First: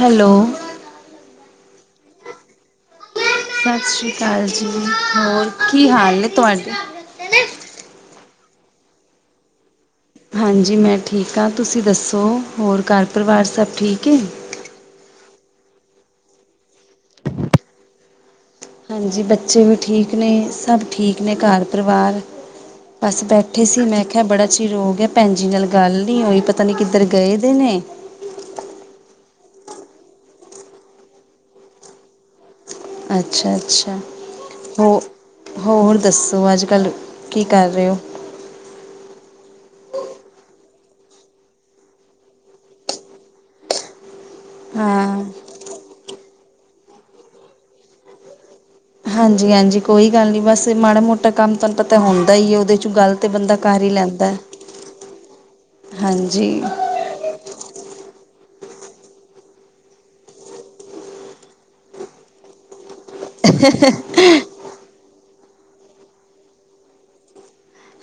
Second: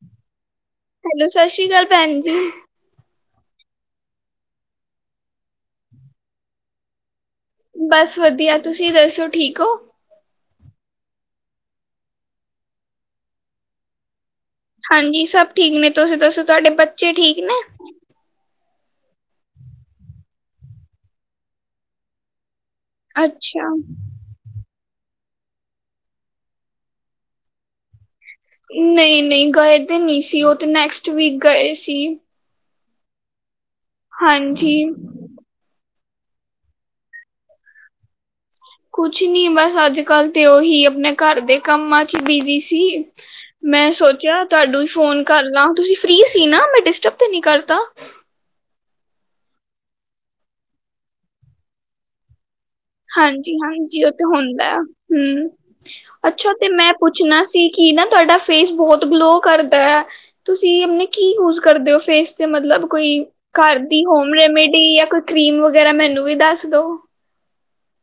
Hello hello ਸਸ ਸ੍ਰੀ ਕਾਲ ਭੈਣ ਜੀ। ਸਸ ਸ੍ਰੀ ਕਾਲ ਜੀ ਹੋਰ ਕੀ ਹਾਲ ਨੇ ਤੁਹਾਡੇ। ਬਸ ਵਧੀਆ ਤੁਸੀਂ ਦੱਸੋ ਠੀਕ ਹੋ? ਹਾਂਜੀ ਮੈਂ ਠੀਕ ਹਾਂ ਤੁਸੀਂ ਦੱਸੋ ਹੋਰ ਘਰ ਪਰਿਵਾਰ ਸਭ ਠੀਕ ਹੈ? ਹਾਂਜੀ ਸਭ ਠੀਕ ਨੇ ਤੁਸੀਂ ਦੱਸੋ ਤੁਹਾਡੇ ਬੱਚੇ ਠੀਕ ਨੇ? ਹਾਂਜੀ ਬੱਚੇ ਵੀ ਠੀਕ ਨੇ ਸਭ ਠੀਕ ਨੇ ਘਰ ਪਰਿਵਾਰ। ਬਸ ਬੈਠੀ ਅੱਛਾ ਸੀ ਮੈਂ ਕਿਹਾ ਬੜਾ ਚੀਰ ਹੋ ਗਿਆ ਭੈਣ ਜੀ ਨਾਲ ਗੱਲ ਨੀ ਹੋਈ ਪਤਾ ਨੀ ਕਿੱਧਰ ਗਏ ਦੇ ਨੇ। ਨਈਂ-ਨਈਂ ਗਏ ਤੇ ਨੀ ਸੀ ਉਹ ਤੇ ਨੈਕਸਟ ਵੀਕ ਗਏ ਸੀ। ਅੱਛਾ-ਅੱਛਾ ਹਾਂਜੀ ਹੋ ਹੋਰ ਦੱਸੋ ਅੱਜ ਕੱਲ੍ਹ ਕੀ ਕਰ ਰਹੇ ਹੋ? ਕੁਛ ਨੀ ਬਸ ਅੱਜ ਕੱਲ੍ਹ ਤੇ ਉਹੀ ਆਪਣੇ ਘਰ ਦੇ ਕੰਮਾਂ ਚ ਬਿਜੀ ਸੀ। ਮੈਂ ਸੋਚਿਆ ਤੁਹਾਨੂੰ ਫੋਨ ਹਾਂ ਕਰ ਲਾਂ ਤੁਸੀਂ ਫਰੀ ਸੀ ਨਾ, ਮੈਂ ਡਿਸਟਰਬ ਤੇ ਨੀ ਕਰਤਾ? ਹਾਂਜੀ-ਹਾਂਜੀ ਕੋਈ ਗੱਲ ਨੀ ਬਸ ਮਾੜਾ ਮੋਟਾ ਕੰਮ ਤਨ ਹੁੰਦਾ ਹੀ ਹੈ ਉਹਦੇ 'ਚ ਗੱਲ ਤਾਂ ਬੰਦਾ ਕਰ ਹੀ ਹਾਂਜੀ-ਹਾਂਜੀ ਉਹ ਤੇ ਲੈਂਦਾ ਹੁੰਦਾ ਹੂ ਅੱਛਾ ਹਾਂਜੀ, ਤੇ ਮੈਂ ਪੁੱਛਣਾ ਸੀ ਕਿ ਨਾ ਤੁਹਾਡਾ ਫੇਸ ਬਹੁਤ ਗਲੋ ਕਰਦਾ। ਤੁਸੀਂ ਆਪਣੇ ਕੀ ਯੂਜ ਕਰਦੇ ਹੋ ਫੇਸ ਤੇ ਮਤਲਬ ਕੋਈ ਘਰ ਦੀ ਹੋਮ ਰੈਮੇਡੀ ਜਾਂ ਕੋਈ ਕਰੀਮ ਵਗੈਰਾ ਮੈਨੂੰ ਵੀ ਦੱਸ ਦੋ।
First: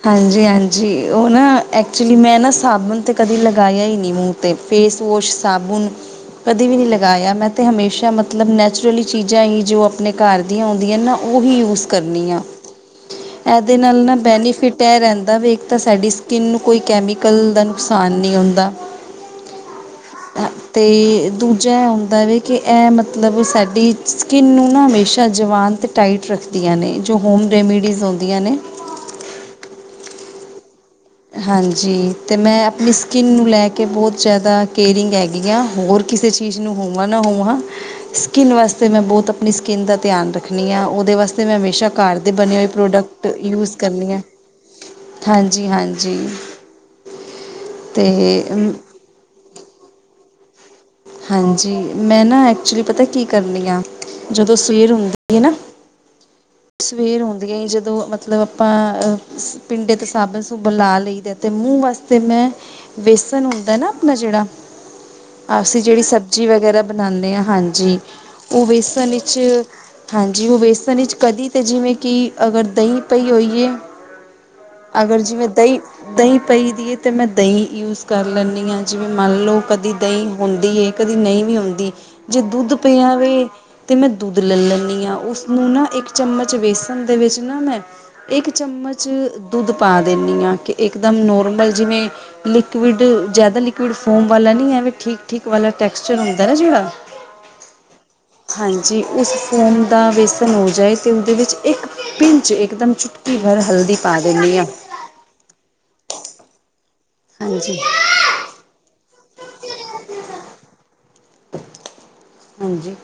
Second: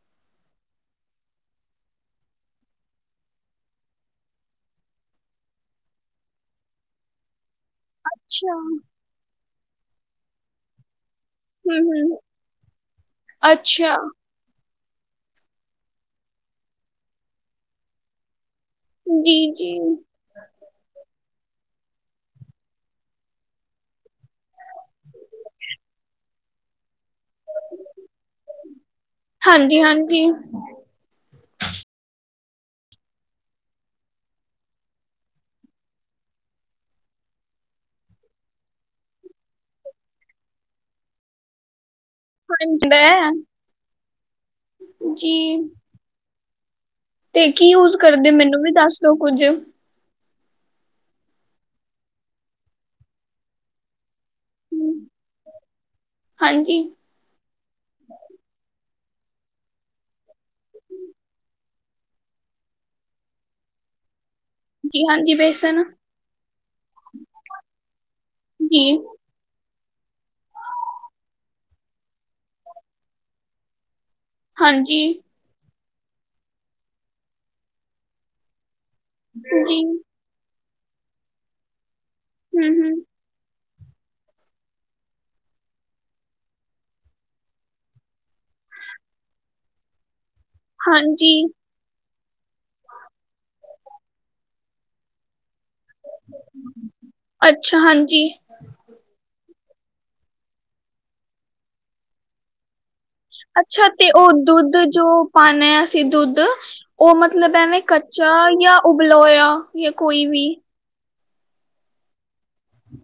ਹਾਂਜੀ-ਹਾਂਜੀ ਉਹ ਨਾ ਐਕਚੁਲੀ ਮੈਂ ਨਾ ਸਾਬਣ ਤੇ ਕਦੇ ਲਗਾਇਆ ਹੀ ਨੀ ਮੂੰਹ ਤੇ ਫੇਸ ਵੋਸ਼ ਸਾਬੁਨ ਕਦੇ ਵੀ ਨੀ ਲਗਾਇਆ ਮੈਂ ਤੇ ਹਮੇਸ਼ਾ ਮਤਲਬ ਅੱਛਾ ਹੂੰ ਨੈਚੁਰਲੀ ਚੀਜ਼ਾਂ ਹੀ ਜੋ ਆਪਣੇ ਘਰ ਦੀਆਂ ਹੁੰਦੀਆਂ ਨਾ ਉਹੀ ਯੂਜ ਹੂੰ ਕਰਨੀ ਆ, ਇਹਦੇ ਅੱਛਾ ਨਾਲ ਨਾ ਬੈਨੀ ਫਿਟ ਐ ਰਹਿੰਦਾ ਬਈ ਇਕ ਤਾਂ ਸਾਡੀ ਸਕਿੰਨ ਨੂੰ ਕੋਈ ਕੈਮੀਕਲ ਦਾ ਨੁਕਸਾਨ ਨੀ ਹੁੰਦਾ। ਜੀ-ਜੀ। ਤੇ ਦੂਜਾ ਏ ਹੁੰਦਾ ਵੇ ਕਿ ਇਹ ਮਤਲੱਬ ਸਾਡੀ ਸਕਿੰਨ ਨੂੰ ਨਾ ਹਮੇਸ਼ਾ ਜਵਾਨ ਤੇ ਟਾਈਟ ਰੱਖਦੀਆਂ ਨੇ ਜੋ ਹੋਮ ਰੈਮੀਡੀਜ਼ ਹੁੰਦੀਆਂ ਨੇ। ਹਾਂਜੀ-ਹਾਂਜੀ ਹਾਂਜੀ ਤੇ ਮੈਂ ਆਪਣੀ ਸਕਿੰਨ ਨੂੰ ਲੈ ਕੇ ਬੋਹਤ ਜਾਦਾ ਕੇਅਰਿੰਗ ਹੈਗੀ ਹਾਂ ਹੋਰ ਕਿਸੇ ਚੀਜ਼ ਨੂੰ ਹੋਵਾ ਨਾ ਹੋਵਾ। ਸਕਿੰਨ ਵਾਸਤੇ ਮੈਂ ਬੋਹਤ ਆਪਣੀ ਸਕਿੰਨ ਦਾ ਧਿਆਨ ਰੱਖਣੀ ਹਾਂ ਉਹਦੇ ਵਾਸਤੇ ਮੈਂ ਹਮੇਸ਼ਾ ਘਰ ਘਰ ਦੇ ਬਣੇ ਹੋਏ ਹਾਂਜੀ ਪ੍ਰੋਡਕਟ ਮੈਂ ਯੂਜ ਕਰਨੀ ਆ ਜੀ ਹਾਂਜੀ-ਹਾਂਜੀ। ਤੇ ਕੀ ਯੂਜ ਕਰਦੇ ਮੈਨੂੰ ਵੀ ਦੱਸ ਦੋ ਕੁੱਝ। ਹਾਂਜੀ ਮੈਂ ਨਾ ਐਕਚੁਲੀ ਪਤਾ ਕੀ ਕਰਨੀ ਆ ਜਦੋਂ ਸਵੇਰ ਹੁੰਦੀ ਹੈ ਨਾ ਹਾਂਜੀ ਸਵੇਰ ਹੁੰਦੀਆਂ ਹੀ ਜਦੋਂ ਮਤਲੱਬ ਆਪਾਂ ਅ ਪਿੰਡੇ ਤੇ ਸਾਬਣ- ਸੁੂਬਣ ਲਾ ਲਈ ਦਾ। ਅਤੇ ਮੂੰਹ ਵਾਸਤੇ ਮੈਂ ਬੇਸਣ ਹੁੰਦਾ ਨਾ ਆਪਣਾ ਜਿਹੜਾ ਜੀ ਹਾਂਜੀ ਅਸੀਂ ਬੇਸਨ ਜਿਹੜੀ ਸਬਜ਼ੀ ਵਗੈਰਾ ਬਣਾਨੇ ਹਾਂ ਹਾਂਜੀ ਉਹ ਜੀ ਵੇਸਣ ਵਿੱਚ ਚ ਹਾਂਜੀ ਉਹ ਵੇਸਣ ਵਿੱਚ ਕਦੀ ਤੇ ਜਿਵੇਂ ਕਿ ਅਗਰ ਦਈ ਪਈ ਹੋਈ ਏ ਹਾਂਜੀ ਅਗਰ ਜਿਵੇਂ ਦਈ ਦਈ ਪਈ ਦੀ ਏ ਤੇ ਮੈਂ ਦਈ ਯੂਜ ਕਰ ਲੈਨੀ ਹਾਂ ਜਿਵੇਂ ਮੰਨ ਲਉ ਜੀ ਕਦੀ ਹੂੰ ਦਈ ਹੁੰਦੀ ਏ। ਕਦੀ ਨਈ ਵੀ ਹੁੰਦੀ ਜੇ ਦੁੱਧ ਹੂੰ ਪਿਆ ਵੇ ਤੇ ਮੈਂ ਦੁੱਧ ਲੈ ਲੈਨੀ ਹਾਂ ਉਸਨੂੰ ਨਾ ਇੱਕ ਇਕ ਚਮੱਚ ਵੇਸਣ ਦੇ ਵਿੱਚ ਨਾ ਮੈਂ ਇੱਕ ਚਮੱਚ ਦੁੱਧ ਪਾ ਦਿੰਦੀ ਹਾਂ ਕਿ ਇੱਕਦਮ ਹਾਂਜੀ ਨੋਰਮਲ ਜਿਵੇਂ ਲਿਕਿਉਡ ਜਾਦਾ ਲਿਕਿਉਡ ਫੋਮ ਵਾਲਾ ਨੀ ਐਵੇਂ ਠੀਕ ਧੀਕ ਵਾਲਾ ਟੈਕਸਚਰ ਹੁੰਦਾ ਨਾ ਜਿਹਵੇ। ਅੱਛਾ ਹਾਂਜੀ ਹਾਂਜੀ, ਉਸ ਫੋਮ ਦਾ ਵੇਸਣ ਹੋ ਜਾਏ, ਅਤੇ ਉਹਦੇ ਵਿੱਚ ਇੱਕ ਪਿੰਚ ਇੱਕਦਮ। ਭਰ ਅੱਛਾ, ਹਲਦੀ ਤੇ ਪਾ ਉਹ ਦਿੰਦੀ ਹਾਂ ਦੁੱਧ ਜੋ ਪਾਣੇ ਅਸੀ ਦੁੱਧ ਉਹ ਮਤਲੱਬ ਹਾਂਜੀ ਐਵੇਂ ਕੱਚਾ ਕੱਚਾ ਜਾਂ ਉਬਲਿਆ ਹੋਇਆ ਜਾਂ ਕੋਈ ਵੀ? ਹਾਂਜੀ।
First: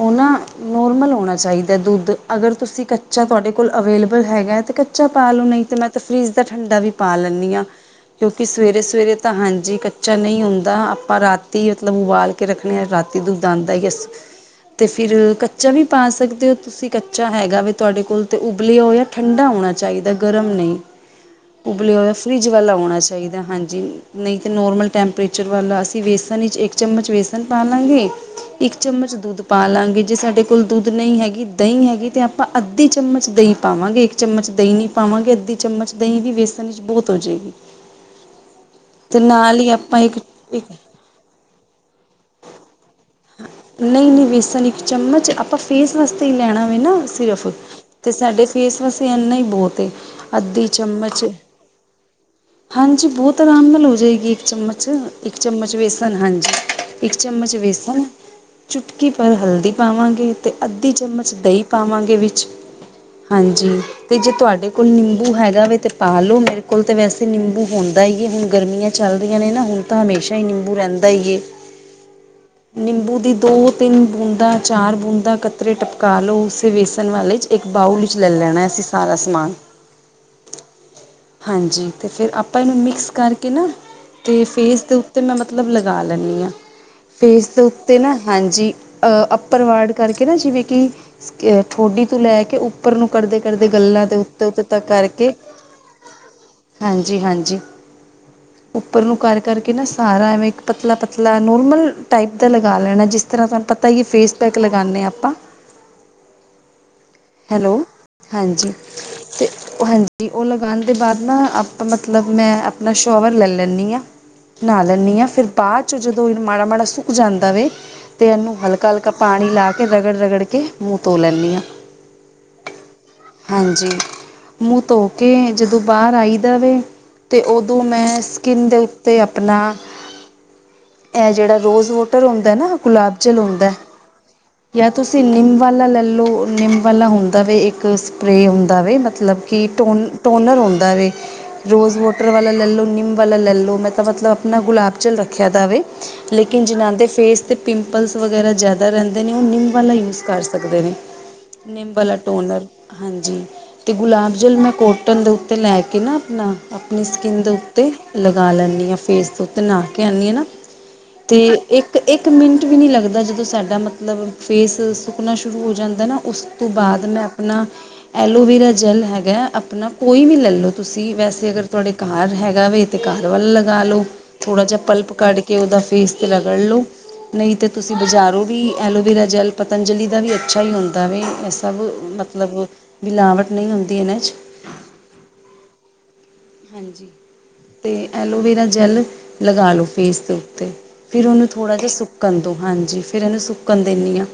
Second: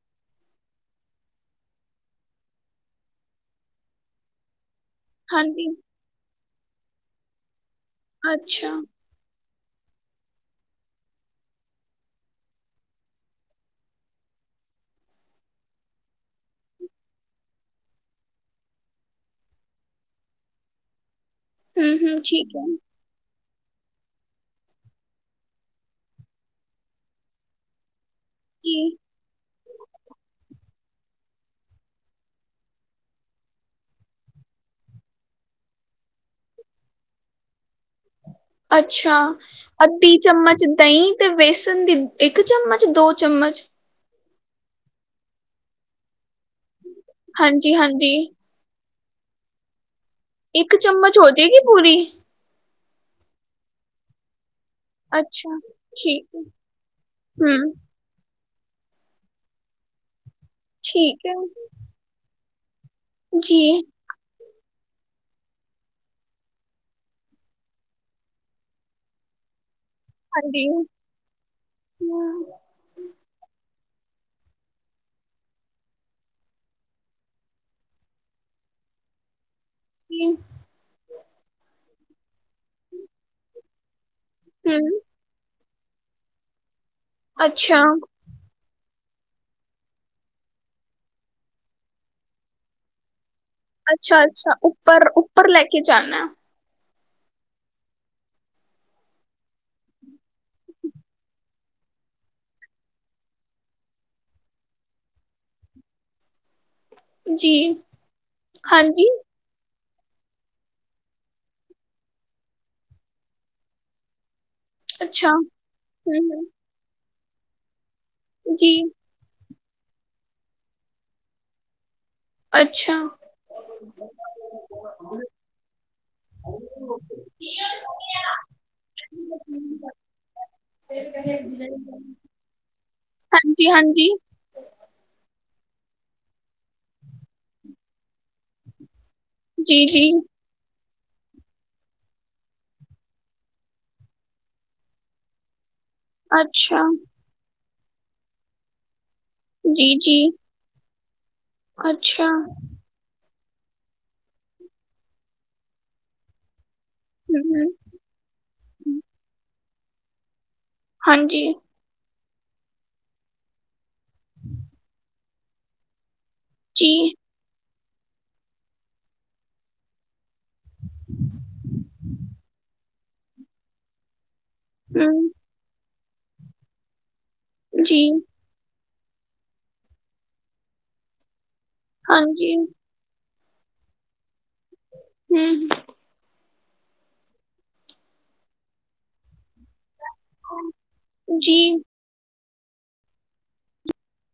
ਓ ਨਾ ਨੋਰਮਲ ਹੋਣਾ ਚਾਈਦਾ ਦੁੱਧ ਅਗਰ ਤੁਸੀਂ ਕੱਚਾ ਤੁਆਡੇ ਕੋਲ ਅਵੇਲੇਬਲ ਹੈਗਾ ਤੇ ਕੱਚਾ ਕੱਚਾ ਪਾ ਲਉ ਨਈ ਹਾਂਜੀ ਤਾਂ ਮੈਂ ਤਾਂ ਫਰਿਜ਼ ਦਾ ਠੰਡਾ ਵੀ ਪਾ ਲੈਂਨੀ ਆ ਕਿਉਂਕਿ ਅੱਛਾ ਸਵੇਰੇ ਸਵੇਰੇ ਤਾਂ, ਹਾਂਜੀ ਕੱਚਾ ਨਹੀਂ ਹੁੰਦਾ, ਆਪਾਂ ਰਾਤੀ ਮਤਲੱਬ ਉਬਾਲ ਕੇ ਰੱਖਣੇ ਆਂ ਰਾਤੀ ਦੁੱਧ ਦੰਦ ਆਈ ਐਸ ਤੇ ਫਿਰ ਕੱਚਾ ਵੀ ਪਾ ਸਕਦੇ ਓ ਤੁਸੀਂ ਕੱਚਾ ਹੈਗਾ ਵੀ ਤੁਹਾਡੇ ਕੋਲ, ਤੇ ਉਬਲਿਆ ਹੋਇਆ ਠੰਡਾ ਹੋਣਾ ਚਾਹੀਦਾ ਗਰਮ ਨਹੀਂ। ਹੂੰ ਉਬਲਿਆ ਹੋਇਆ ਹੂੰ ਫਰਿੱਜ ਠੀਕ ਹੈ ਵਾਲਾ ਹੋਣਾ ਚਾਈਦਾ ਹਾਂਜੀ ਨਹੀਂ ਤਾਂ ਨੋਰਮਲ ਟੈਂਪਰੇਚਰ ਵਾਲਾ ਅਸੀਂ ਵੇਸਣ ਵਿੱਚ ਇੱਕ ਚਮਚ ਵੇਸਣ ਪਾ ਲਾਂਗੇ ਇੱਕ ਜੀ ਚਮੱਚ ਦੁੱਧ ਪਾ ਲਾਗੇ ਜੇ ਸਾਡੇ ਕੋਲ ਦੁੱਧ ਨਹੀਂ ਹੈਗੀ, ਦਹੀ ਹੈਗੀ ਤੇ ਆਪਾਂ ਅੱਧੀ ਚਮੱਚ ਦਹੀ ਪਾਵਾਂਗੇ ਇੱਕ ਚਮੱਚ ਦਹੀਂ ਨੀ ਪਾਵਾਂਗੇ ਅੱਧੀ ਚਮੱਚ ਦਈ ਦੀ ਵੇਸਣ ਵਿਚ ਬੋਤ ਹੋ ਜੇਗੀ। ਅੱਛਾ ਅੱਧੀ ਚਮੱਚ ਇੱਕ ਦਈ ਤੇ ਵੇਸਣ ਦੀ ਇੱਕ ਚੱਮਚ, ਦੋ ਚੱਮਚ ਨਹੀਂ-ਨਹੀਂ ਵੇਸਨ ਇੱਕ ਚੱਮਚ। ਆਪਾਂ ਫੇਸ ਵਾਸਤੇ ਈ ਲੈਣਾ ਵੇ ਨਾ। ਠੀਕ ਐ ਫਿਰ ਹਾਂਜੀ ਤੇ ਹਾਂਜੀ ਸਾਡੇ ਫੇਸ ਵਾਸਤੇ ਐਨਾ ਹੀ ਬਹੁਤ, ਅੱਧੀ ਇੱਕ ਚਮਚ ਹੋ ਜਾਏਗੀ ਪੂਰੀ ਹਾਂਜੀ ਬੋਤ ਆਰਾਮ ਨਾਲ ਹੋ ਜਾਏਗੀ ਇੱਕ ਚਮਚ 'ਚ, ਇੱਕ ਅੱਛਾ ਚਮਚ ਬੇਸਨ, ਠੀਕ ਹੈ ਹਾਂਜੀ। ਇੱਕ ਚਮਚ ਹੂੰ ਬੇਸਨ ਚੁੱਟਕੀ ਭਰ ਹਲਦੀ ਪਾਵਾਂਗੇ ਤੇ ਅੱਧੀ ਠੀਕ ਹੈ ਚਮਚ ਦਈ ਪਾਵਾਂਗੇ ਵਿੱਚ ਜੀ ਹਾਂਜੀ, ਤੇ ਜੇ ਤੁਹਾਡੇ ਕੋਲ ਨਿੰਬੂ ਹੈਗਾ ਵੇ ਤੇ ਪਾ ਲੋ। ਮੇਰੇ ਕੋਲ ਤਾਂ ਵੈਸੇ ਨਿੰਬੂ ਹੁੰਦਾ ਈ ਏ। ਹੁਣ ਗਰਮੀਆਂ ਚੱਲਦੀਆਂ ਨੇ ਨਾ। ਹੁਣ ਤਾਂ ਹਮੇਸ਼ਾ ਈ ਹਾਂਜੀ ਨਿੰਬੂ ਰਹਿੰਦਾ ਈ ਏ। [inaudible] ਨਿੰਬੂ ਦੀ ਦੋ-ਤਿੰਨ ਬੂੰਦਾ, ਚਾਰ ਬੂੰਦਾ, ਕਤਰੇ ਟਪਕਾ ਲ‌ਓ। ਉਸੇ ਵੇਸਣ ਵਾਲੇ 'ਚ ਇੱਕ ਬਾਊਲ ਵਿੱਚ ਲੈ ਲੈਣਾ, ਅਸੀਂ ਸਾਰਾ ਸਮਾਨ। ਜੀ ਹਾਂਜੀ ਤੇ ਫਿਰ ਆਪਾਂ ਇਹਨੂੰ ਮਿਕਸ ਕਰਕੇ ਨਾ ਤੇ ਫੇਸ ਦੇ ਹੂੰ ਉੱਤੇ ਮੈਂ ਮਤਲਬ ਲਗਾ ਲੈਂਦੀ ਆਂ। ਫੇਸ ਦੇ ਅੱਛਾ ਉੱਤੇ ਨਾ ਹਾਂਜੀ ਅੱਪਰ ਵਰਡ ਕਰਕੇ ਨਾ ਜਿਵੇਂ ਕਿ ਠੋਡੀ ਤੋਂ ਲੈ ਕੇ ਉਪ ਰ ਨੂੰ ਕਰਦੇ-ਕਰਦੇ ਗੱਲਾਂ ਦੇ ਅੱਛਾ ਅੱਛਾ ਉੱਤੇ-ਉਤੇ ਤਕ ਉੱਪਰ ਕਰਕੇ ਉੱਪਰ ਲੈ ਕੇ ਜਾਣਾ ਹਾਂਜੀ-ਹਾਂਜੀ ਉੱਪਰ ਨੂੰ ਕਰ ਕਰਕੇ ਨਾ ਸਾਰਾ ਐਵੇਂ ਇੱਕ ਪਤਲਾ-ਪਤਲਾ ਨੋਰਮਲ ਟਾਈਪ ਦਾ ਲਗਾ ਲੈਣਾ। ਜਿਸ ਤਰ੍ਹਾਂ ਤੁਹਾਨੂੰ ਪਤਾ ਹੀ ਫੇਸ ਪੈਕ ਲਗਾਦੇ ਹਾਂ। ਆਪਾਂ ਹੈਲੋ ਜੀ ਹਾਂਜੀ ਤੇ ਹਾਂਜੀ ਉਹ ਲਗਾਣ ਦੇ ਬਾਅਦ ਨਾ ਆਪਾਂ ਮਤਲਬ ਮੈਂ ਆਪਣਾ ਸ਼ੋਵਰ ਲੈ ਲੈਂਨੀ ਆ। ਨਾਂਅ ਲੈਨੀ ਆ ਅੱਛਾ, ਫਿਰ ਬਾਚ ਜਦੋਂ ਏਨੂੰ ਹੂੰ, ਮਾੜਾ-ਮਾੜਾ ਸੁੱਕ ਜਾਂਦਾ ਵੇ ਤੇ ਐਨੂੰ ਜੀ, ਹਲਕਾ-ਹਲਕਾ ਪਾਣੀ ਲਾ ਕੇ ਰਗੜ-ਰਗੜ ਕੇ ਮੂੰਹ ਧੋ ਲੈਂਨੀ ਆ। ਅੱਛਾ। ਹਾਂਜੀ, ਮੂੰਹ ਧੋ ਕੇ ਜਦੋਂ ਬਾਹਰ ਆਈ ਦਾ ਵੇ। ਤੇ ਓਦੋਂ ਮੈਂ ਸਕਿੰਨ ਦੇ ਉੱਤੇ ਆਪਣਾ ਇਹ ਜਿਹੜਾ [inaudible] ਰੋਜ਼ ਵੋਟਰ ਹੁੰਦਾ ਨਾ, ਗੁਲਾਬ ਜਲ ਹੁੰਦਾ, ਹਾਂਜੀ-ਹਾਂਜੀ, ਜਾਂ ਤੁਸੀਂ ਨਿੰਮ ਵਾਲਾ ਲੈ ਲਓ। ਨਿੰਮ ਵਾਲਾ ਹੁੰਦਾ ਵੇ ਇੱਕਸ ਟਰੇ ਹੁੰਦਾ ਵੇ, ਮਤਲਬ ਕਿ ਜੀ-ਜੀ, ਟੋਨਰ ਹੁੰਦਾ ਵੇ। ਰੋਜ਼ ਵੋਟਰ ਵਾਲਾ ਲੈ ਲਓ, ਨਿੰਮ ਵਾਲਾ ਲੈ ਲਉ, ਮੈਂ ਤਾਂ ਮਤਲਬ ਆਪਣਾ ਗੁਲਾਬਜਲ ਰੱਖਿਆ ਦਾ ਵੇ। ਲੇਕਿਨ ਅੱਛਾ, ਜਿਨ੍ਹਾਂ ਦੇ ਫੇਸ 'ਤੇ ਪਿੰਪਲਸ ਵਗੈਰਾ ਜ਼ਿਆਦਾ ਰਹਿੰਦੇ ਨੇ, ਉਹ ਨਿੰਮ ਵਾਲਾ ਜੀ-ਜੀ, ਯੂਜ਼ ਕਰ ਸਕ ਸਕਦੇ ਨੇ, ਨਿੰਮ ਵਾਲਾ ਅੱਛਾ, ਟੋਨਰ। ਹਾਂਜੀ, ਤੇ ਗੁਲਾਬ ਜਲ ਮੈਂ ਕੋਟਨ ਦੇ ਉੱਤੇ ਲੈ ਕੇ ਨਾ ਆਪਣਾ ਆਪਣੀ ਸਕਿੰਨ ਦੇ ਹੂੰ, ਉੱਤੇ ਲਗਾ ਲੈਂਦੀ ਹਾਂ ਫੇਸ ਦੇ ਉੱਤੇ, ਨਹਾ ਕੇ ਆਉਂਦੀ ਹਾਂ ਨਾ ਹਾਂਜੀ, ਤੇ- ਇੱਕ-ਇੱਕ ਮਿੰਟ ਵੀ ਨਹੀਂ ਲੱਗਦਾ, ਜਦੋਂ ਸਾਡਾ ਮਤਲਬ ਫੇਸ ਸੁੱਕਣਾ ਸ਼ੁਰੂ ਹੋ ਜਾਂਦਾ ਨਾ ਉਸ ਤੋਂ ਜੀ, ਬਾਅਦ ਮੈਂ ਆਪਣਾ ਐਲੋਵੇਰਾ ਜੈਲ ਹੈਗਾ, ਆਪਣਾ ਕੋਈ ਵੀ ਲ ਲੋ ਤੁਸੀਂ, ਵੈਸੇ ਅਗਰ ਤੁਹਾਡੇ ਕਾਰ ਹੈਗਾ ਵ ਤੇ ਕਾਰ ਵੱਲ ਲਗਾ ਲਓ, ਥੋੜਾ ਜਿਹਾ ਪਲਪ ਹੂੰ, ਕੱਢ ਕੇ ਕਿ ਉਹਦਾ ਫੇਸ 'ਰਗੜ ਲਉ, ਨਹੀਂ ਤਾਂ ਤੁਸੀਂ ਜੀ, ਬਜ਼ਾਰੋ ਵੀ ਐਲੋਵੇੀਰਾ ਜੈਲ ਪਤੰਜਲੀ ਦਾ ਵੀ ਅੱਛਾ ਹੀ ਹੁੰਦਾ ਵ। ਇਹ ਸਭ ਹਾਂਜੀ, ਮਤਲਬ ਮਿਲਾਵਟ ਨਹੀਂ ਹੁੰਦੀ ਇਹਨਾਂ 'ਚ- ਹੂ- ਹਾਂਜੀ, ਤੇ ਐਲੋਵੇਰਾ ਜੈੱਲ ਲਗਾ ਲਓ। ਫੇਸ 'ਤੇ ਉਤੇ, ਫਿਰ ਉਹਨੂੰ ਜੀ, ਥੋੜ੍ਹਾ ਜਿਹਾ ਸੁੱਕਣ ਦਿਉ। ਹਾਂਜੀ, ਫਿਰ ਉਹਨੂੰ ਸੁੱਕਣ ਦਿੰਦੀ ਹਾਂ।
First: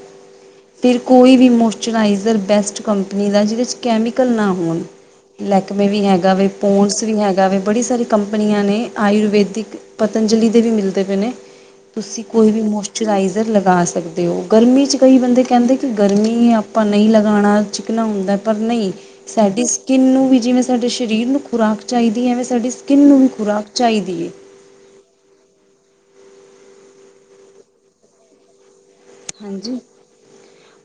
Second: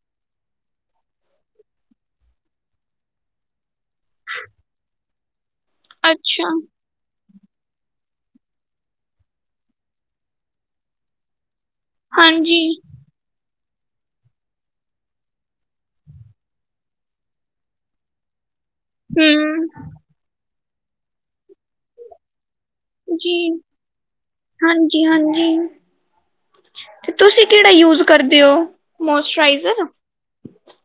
ਫਿਰ ਕੋਈ ਵੀ ਮੋਇਸਚਰਾਈਜਰ ਬੈਸਟ ਕੰਪਨੀ ਦਾ, ਜਿਹਦੇ ਵਿੱਚ ਕੈਮੀਕਲ ਨਾ ਹੋਣ, ਲੈਕਮੇ ਵੀ ਹੈਗਾ ਵੀ, ਅੱਛਾ, ਪੋ ਵੀ ਹੈਗਾ ਵ, ਬੜੀ ਸਾਰੀ ਕੰਪਨੀਆਂ ਨੇ ਆਯੁਰਵੇੈਦਿਕ, ਪਤੰਜਲੀ ਦੇ ਵੀ ਮਿਲਦੇ ਪਏ ਨੇ। ਤੁਸੀਂ ਕੋਈ ਵੀ ਹਾਂਜੀ, ਮੋਸ਼ਰ ਮਕਚੁਰਾਈਜ਼ਰ ਲਗਾ ਸਕਦੇ ਹੋ। ਗਰਮੀ 'ਚ ਕਈ ਬੰਦੇ ਕਹਿੰਦੇ ਕਿ ਗਰਮੀ ਆਪਾਂ ਨਹੀਂ ਲਗਾਉਣਾ ਚਿਕਣਾ ਹੁੰਦਾ, ਪਰ ਨਹੀਂ ਸਾਡੀ ਹੂੰ, ਸਕਿੰਨ ਨੂੰ ਵੀ, ਜਿਵੇਂ ਸਾਡੇ ਸਰੀਰ ਨੂੰ ਖੁਰਾਕ ਚਾਹੀਦੀ ਹੈ ਐਵੇਂ ਸਾਡੀ ਸਕਿੰਨ ਨੂੰ ਵੀ ਖੁਰਾਕ ਚਾਹੀਦੀ ਏ। ਹਾਂਜੀ ਹਾਂਜੀ, ਤੇ ਤੁਸੀਂ ਕਿਹੜਾ ਯੂਜ ਕਰਦੇ ਹੋ? ਹਾਂਜੀ। ਮੋਇਸਚਰਾਈਜ਼ਰ,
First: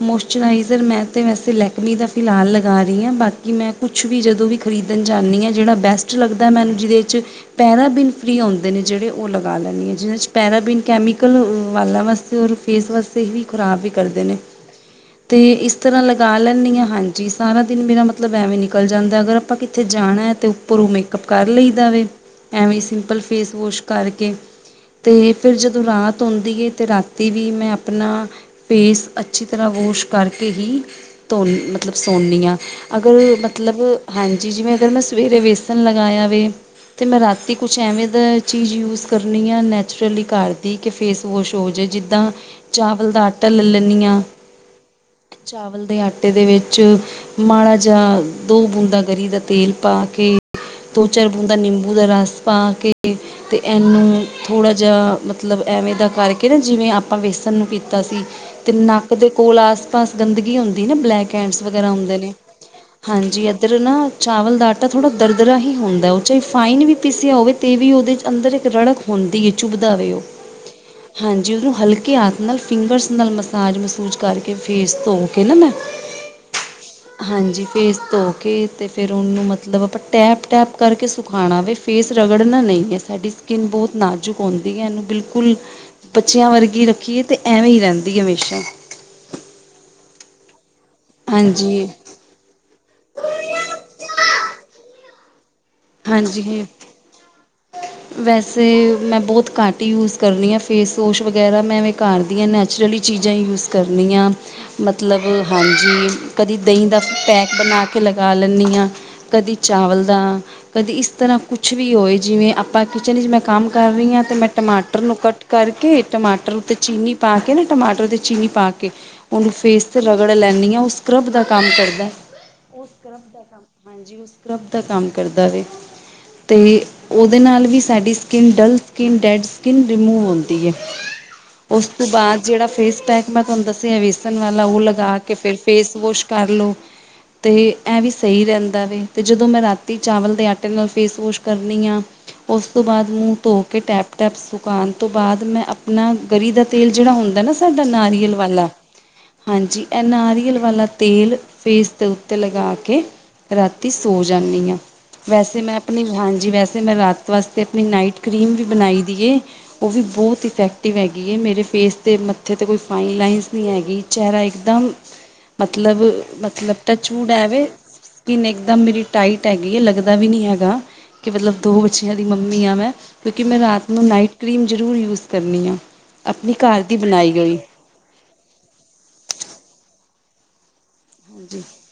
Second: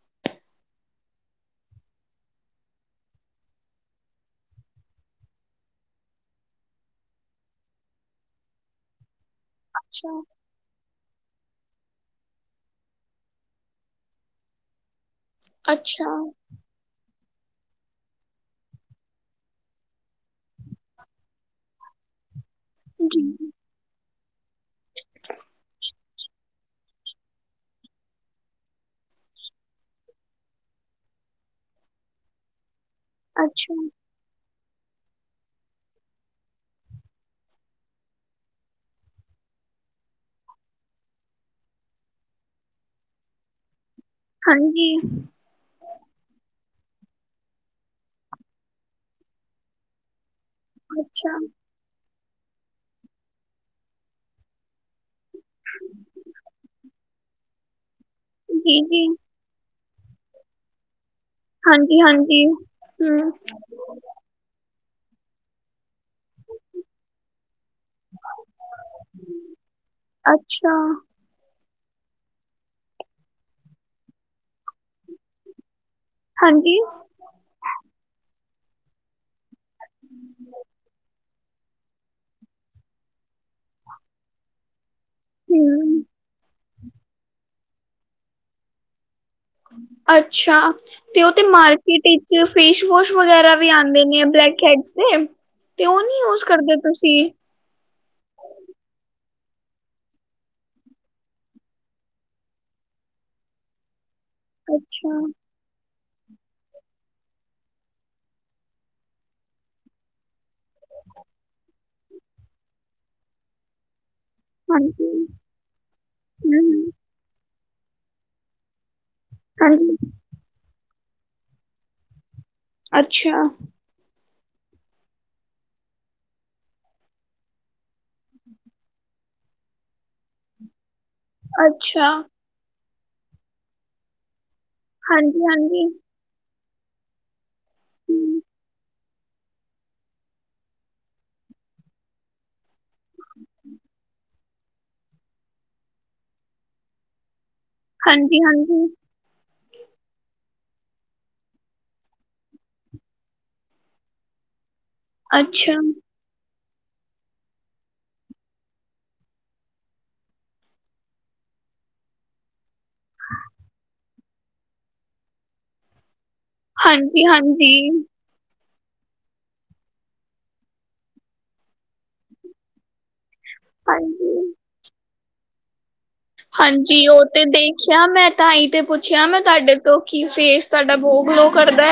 ਮੋਸਚਰਾਈਜਰ ਮੈਂ ਤੇ ਵੈਸੇ ਲੈਕਮੀ ਦਾ ਫਿਲਹਾਲ ਲਗਾ ਰਹੀ ਹਾਂ, ਬਾਕੀ ਮੈਂ ਕੁਛ ਕੁਛ ਵੀ ਜਦੋਂ ਵੀ ਖਰੀਦਣ ਜਾਂਦੀ ਹਾਂ, ਜਿਹੜਾ ਬੈਸਟ ਲੱਗਦਾ ਮੈਨੂੰ ਜਿਹਦੇ 'ਚ ਪੈਰਾ ਬੀਨ ਫਰੀ ਆਉਂਦੇ ਨੇ ਜਿਹੜੇ ਉਹ ਲਗਾ ਲੈਂਦੀ ਹਾਂ। ਜਿਹਨ੍ਹਾਂ ਅੱਛਾ, 'ਚ ਪੈਰਾਬੀਨ ਕੈਮੀਕਲ ਵਾਲਾਂ ਵਾਸਤੇ ਔਰ ਫੇਸ ਵਾਸਤੇ ਵੀ ਖੁਰਾਬ ਵੀ ਕਰਦੇ ਨੇ, ਤੇ ਇਸ ਤਰ੍ਹਾਂ ਅੱਛਾ, ਲਗਾ ਲੈਂਦੀ ਹਾਂ, ਹਾਂਜੀ ਜੀ, ਸਾਰਾ ਦਿਨ ਮੇਰਾ ਮਤਲਬ ਐਵੇਂ ਨਿਕਲ ਜਾਂਦਾ, ਅਗਰ ਆਪਾਂ ਕਿੱਥੇ ਜਾਣਾ ਹੈ ਤਾਂ ਉੱਪਰੋਂ ਮੇਕਅਪ ਕਰ ਲਈ ਦਾ ਵੇ। ਐਵੇਂ ਸਿੰਪਲ ਜੀ, ਫੇਸਵੋਸ਼ ਕਰਕੇ, ਤੇ ਫਿਰ ਜਦੋਂ ਰਾਤ ਹੁੰਦੀ ਹੈ ਅਤੇ ਰਾਤੀ ਵੀ ਮੈਂ ਆਪਣਾ ਫੇਸ, ਅੱਛੀ ਤਰ੍ਹਾਂ ਵੋਸ਼ ਕਰਕੇ ਹੀ ਤੋ ਮਤਲਬ ਸੌਨੀ ਹਾਂ। ਅਗਰ ਅੱਛਾ, ਮਤਲਬ ਹਾਂਜੀ, ਜਿਵੇਂ ਅਗਰ ਮੈਂ ਸਵੇਰੇ ਵੇਸਣ ਲਗਾਇਆਵੇ ਅਤੇ ਮੈਂ ਰਾਤੀ ਕੁਛ ਐਵੇਂ ਦਾ ਚੀਜ਼ ਯੂਜ ਕਰਨੀ ਆ, ਨੈਚੁਰਲੀ ਘਰ ਦੀ ਕਿ ਫੇਸਵੋਸ਼ ਹੋ ਜਾਵੇ, ਜਿੱਦਾਂ ਚਾਵਲ ਦਾ ਆਟਾ ਲੈ ਲੈਂਦੀ ਹਾਂ। ਹਾਂਜੀ। ਚਾਵਲ ਦੇ ਆਟੇ ਦੇ ਵਿੱਚ ਮਾੜਾ ਜਿਹਾ, ਦੋ ਬੂੰਦਾ ਗਰੀ ਦਾ ਤੇਲ ਪਾ ਕੇ ਦੋ ਚਾਰ ਅੱਛਾ ਬੂੰਦਾ ਨਿੰਬੂ ਦਾ ਰਸ ਪਾ ਕੇ, ਤੇ ਇਹਨੂੰ ਥੋੜ੍ਹਾ ਜਿਹਾ ਮਤਲਬ ਐਵੇਂ ਦਾ ਕਰਕੇ ਨਾ, ਜਿਵੇਂ ਆਪਾਂ ਵੇਸਣ ਨੂੰ ਕੀਤਾ ਸੀ ਤੇ ਜੀ ਜੀ ਨੱਕ ਦੇ ਕੋਲ ਆਸ ਪਾਸ ਗੰਦਗੀ ਹੁੰਦੀ ਨਾ, ਬਲੈਕ ਹੈਂਡਸ ਵਗੈਰਾ ਹਾਂਜੀ ਹੁੰਦੇ ਨੇ, ਹਾਂਜੀ ਹਮ ਹਾਂਜੀ ਇੱਧਰ ਨਾ ਚਾਵਲ ਦਾ ਆਟਾ ਥੋੜ੍ਹਾ ਦਰਦਰਾ ਹੀ ਹੁੰਦਾ ਉਹ ਚਾਹੇ ਫਾਈਨ ਵੀ ਪੀਸਿਆ ਹੋਵੇ, ਤੇ ਵੀ ਉਹਦੇ ਅੰਦਰ ਇੱਕ ਰੜਕ ਹੁੰਦੀ ਹੈ ਚੁਭਦਾਵੇ ਉਹ ਅੱਛਾ ਹਾਂਜੀ ਉਹਨੂੰ ਹਲਕੇ ਆ ਨਾਲ ਫਿੰਗਰਸ ਨਾਲ ਮਸਾਜ ਮਸੂਜ ਕਰਕੇ ਫੇਸ ਧੋ ਕੇ ਨਾ ਮੈਂ ਹਾਂਜੀ। ਹਾਂਜੀ ਫੇਸ ਧੋ ਕੇ ਤੇ ਫਿਰ ਉਹਨੂੰ ਮਤਲਬ ਆਪਾਂ ਟੈਪ, ਟੈਪ ਕਰਕੇ ਖਾਣਾ ਵੇ ਫੇਸ ਰਗੜਨਾ ਨਹੀਂ ਸਾਡੀ ਸਕਿੰਨ ਬਹੁਤ ਨਾਜ਼ੁਕ ਹੁੰਦੀ ਹੈ ਇਹਨੂੰ ਬਿਲਕੁਲ ਹਮ ਬੱਚਿਆਂ ਵਰਗੀ ਰੱਖੀਏ ਤੇ ਐਵੇਂ ਹੀ ਰਹਿੰਦੀ ਹੈ ਹਮੇਸ਼ਾ। ਅੱਛਾ ਤੇ ਉਹ ਤੇ ਹਾਂਜੀ ਮਾਰਕੀਟ ਹੀ ਫੇਸ਼ ਵੋਸ਼ ਵਗੈਰਾ ਵੀ ਆਉਂਦੇ ਨੇ ਬਲੈਕ ਹੈਡਸ ਤੇ ਤੇ ਉਹ ਨੀ ਯੂਜ ਹਾਂਜੀ ਕਰਦੇ ਤੁਸੀਂ। [inaudible] ਵੈਸੇ ਮੈਂ ਬਹੁਤ ਘੱਟ ਹੀ ਯੂਜ ਕਰਨੀ ਹਾਂ ਫੇਸਵੋਸ਼ ਵਗੈਰਾ ਮੈਂ ਘਰ ਦੀ ਹਾਂ ਨੈਚੁਰਲੀ ਚੀਜ਼ਾਂ ਯੂਜ ਕਰਨੀਆਂ ਅੱਛਾ ਮਤਲਬ ਹਾਂਜੀ ਕਦੀ ਦਹੀਂ ਦਾ ਪੈਕ ਬਣਾ ਕੇ ਲਗਾ ਲੈਂਦੀ ਹਾਂ। ਕਦੀ ਚਾਵਲ ਦਾ ਕਦੀ ਇਸ ਤਰ੍ਹਾਂ ਕੁਛ ਵੀ ਹੋਏ ਜਿਵੇਂ ਆਪਾਂ ਕਿਚਨ ਚ ਮੈਂ ਕੰਮ ਕਰ ਰਹੀ ਹਾਂ ਤੇ ਮੈਂ ਟਮਾਟਰ ਨੂੰ ਹਾਂਜੀ ਕੱਟ ਕਰਕੇ ਟਮਾਟਰ ਉੱਤੇ ਹਮ ਚੀਨੀ ਪਾ ਕੇ ਤੇ ਟਮਾਟਰ ਤੇ ਚੀਨੀ ਪਾ ਕੇ ਉਨੂੰ ਫੇਸ ਹਾਂਜੀ 'ਤੇ ਰਗੜ ਲੈਂਦੀ ਹਾਂ ਉਹ ਸਕਰਬ ਦਾ ਕੰਮ ਕਰਦਾ। ਉਹ ਸਕਰਬ ਦਾ ਅੱਛਾ ਕੰਮ ਹਾਂਜੀ ਉਹ ਸਕਰਬ ਦਾ ਕੰਮ ਕਰਦਾ ਵੇ। ਤੇ ਉਹਦੇ ਨਾਲ ਵੀ ਸਾਡੀ skin dull skin dead skin remove ਹੁੰਦੀ ਏ। ਉਸ ਤੋਂ ਅੱਛਾ ਬਾਅਦ ਜਿਹੜਾ ਫੇਸ ਪੈਕ ਮੈਂ ਤੁਹਾਨੂੰ ਦੱਸਿਆ ਵੇਸਨ ਵਾਲਾ ਉਹ ਲਗਾ ਕੇ ਹਾਂਜੀ ਫਿਰ ਹਾਂਜੀ ਫੇਸ ਵੋਸ਼ ਕਰ ਲਓ ਤੇ ਐ ਵੀ ਹਮ ਸਹੀ ਰਹਿੰਦਾ ਵੇ ਅਤੇ ਜਦੋਂ ਮੈਂ ਰਾਤੀ ਚਾਵਲ ਦੇ ਆਟਾ ਫੇਸਵਾਸ਼ ਕਰਨੀ ਹਾਂ। ਉਸ ਤੋਂ ਬਾਅਦ ਮੂੰਹ ਧੋ ਕੇ ਟੈਪ, ਟੈਪ ਸੁਕਾਉਣ ਤੋਂ ਬਾਅਦ ਮੈਂ ਆਪਣਾ ਗਰੀ ਦਾ ਤੇਲ ਜਿਹੜਾ ਹੁੰਦਾ ਨਾ ਸਾਡਾ ਨਾਰੀਅਲ ਹਾਂਜੀ ਵਾਲਾ ਹਾਂਜੀ ਹਾਂਜੀ ਇਹ ਨਾਰੀਅਲ ਵਾਲਾ ਤੇਲ ਫੇਸ ਦੇ ਉੱਤੇ ਲਗਾ ਕੇ ਰਾਤੀ ਸੌ ਜਾਂਦੀ ਹਾਂ। ਵੈਸੇ ਮੈਂ ਅੱਛਾ ਆਪਣੀ ਹਾਂਜੀ ਵੈਸੇ ਮੈਂ ਰਾਤ ਵਾਸਤੇ ਆਪਣੀ ਨਾਈਟ ਕਰੀਮ ਵੀ ਬਣਾਈ ਦੀ ਏ। ਉਹ ਵੀ ਬਹੁਤ ਇਫੈਕਟਿਵ ਹੈਗੀ ਹੈ ਮੇਰੇ ਫੇਸ 'ਤੇ ਮੱਥੇ 'ਤੇ ਕੋਈ। ਫਾਈਨ ਲਾਇੰਸ ਨਹੀਂ ਹੈਗੀ, ਚਿਹਰਾ ਇਕਦਮ ਮਤਲਬ ਟੱਚ ਹਾਂਜੀ ਬੁੱਡ ਐਵੇਂ ਹਾਂਜੀ ਸਕਿੰਨ ਇੱਕਦਮ ਮੇਰੀ ਟਾਈਟ ਹੈਗੀ ਹੈ ਲੱਗਦਾ ਵੀ ਨਹੀਂ ਹੈਗਾ ਕਿ ਮਤਲਬ ਦੋ ਬੱਚਿਆਂ ਦੀ ਮੰਮੀ ਆਂ ਮੈਂ ਕਿਉਂਕਿ ਮੈਂ ਰਾਤ ਨੂੰ ਨਾਈਟ ਹਾਂਜੀ ਕਰੀਮ ਜ਼ਰੂਰ ਯੂਜ਼ ਕਰਨੀ ਆ ਆਪਣੀ ਘਰ ਦੀ ਹਾਂਜੀ ਉਹ ਬਣਾਈ ਤੇ ਹੋਈ। ਦੇਖਿਆ ਮੈਂ ਤਾਂ ਹੀ ਤੇ ਪੁੱਛਿਆ ਮੈਂ ਤੁਹਾਡੇ ਤੋਂ ਕੀ ਫੇਸ ਤੁਹਾਡਾ ਬਹੁਤ ਗਲੋ ਹਾਂਜੀ ਕਰਦਾ।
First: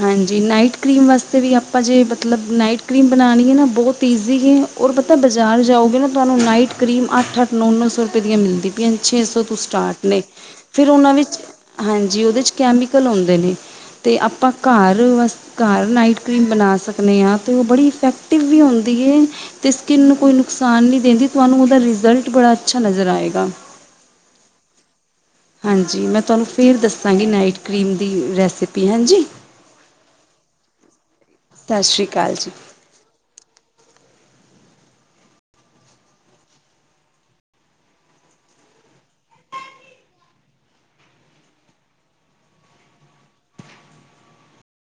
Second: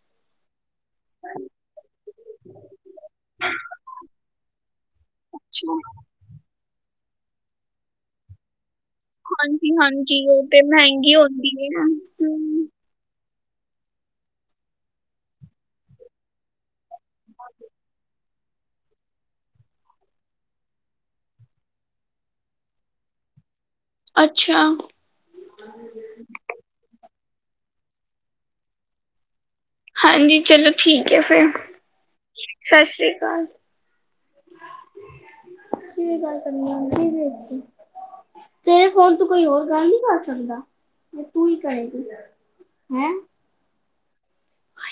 ਹਾਂਜੀ, ਨਾਈਟ ਕਰੀਮ ਵਾਸਤੇ ਵੀ ਆਪਾਂ ਜੇ ਮਤਲਬ ਨਾਈਟ ਕਰੀਮ ਬਣਾਣੀ ਹੈ ਨਾ ਬਹੁਤ ਸੀਗੇ ਔਰ ਪਤਾ ਬਾਜ਼ਾਰ ਅੱਛਾ ਜਾਓਗੇ ਨਾ ਤੁਹਾਨੂੰ ਨਾਈਟ ਕਰੀਮ ਅੱਠ, ਅੱਠ ਨੌ, ਨੌ ਸੌ ਰੁਪਏ ਦੀਆਂ ਮਿਲਦੀ ਛੇ ਸੌ ਤੋਂ ਹਾਂਜੀ ਸਟਾਰਟ ਹਾਂਜੀ ਨੇ ਉਹ ਤੇ ਫਿਰ ਉਹਨਾਂ ਮਹਿੰਗੀ ਵਿੱਚ ਹੁੰਦੀ ਹੈ ਹਾਂਜੀ ਹਮ। ਉਹਦੇ'ਕੈਮੀਕਲ ਹੁੰਦੇ ਨੇ। ਤੇ ਆਪਾਂ ਘਰ ਵਸ ਘਰ ਨਾਈਟ ਕਰੀਮ ਬਣਾ ਸਕਦੇ ਹਾਂ ਤੇ ਉਹ ਬੜੀ ਇਫੈਕਟ- ਇਫੈਕਟ ਵੀ ਹੁੰਦੀ ਏ। ਤੇ ਸਕਿੰਨ ਨੂੰ ਕੋਈ ਨੁਕਸਾਨ ਨਹੀਂ ਦਿੰਦੀ ਤੁਹਾਨੂੰ ਉਹਦਾ ਰਿਜ਼ਲਟ ਬੜਾ ਅੱਛਾ ਨਜ਼ਰ ਆਏਗਾ। ਅੱਛਾ। ਹਾਂਜੀ, ਮੈਂ ਤੁਹਾਨੂੰ ਫਿਰ ਦੱਸਾਂਗੀ ਨਾਈਟ ਕਰੀਮ ਦੀ ਰੈਸਪੀ ਹਾਂਜੀ। ਹਾਂਜੀ ਚਲੋ ਠੀਕ ਹੈ ਫਿਰ। 'ਸਤਿ ਸ਼੍ਰੀ ਅਕਾਲ ਜੀ'। 'ਸਤਿ ਸ਼੍ਰੀ ਅਕਾਲ'। ਦੀ ਗੱਲ ਕਰਨੀ ਆ, ਉਨਦੀ ਵਖਦੀ। ਤੇਰੇ ਫੋਨ ਤੋਂ ਕੋਈ ਹੋਰ ਗੱਲ ਨਹੀਂ ਕਰ ਸਕਦਾ। ਤੇ ਤੂੰ ਹੀ ਕਰੇਗੀ। ਹੈਂ।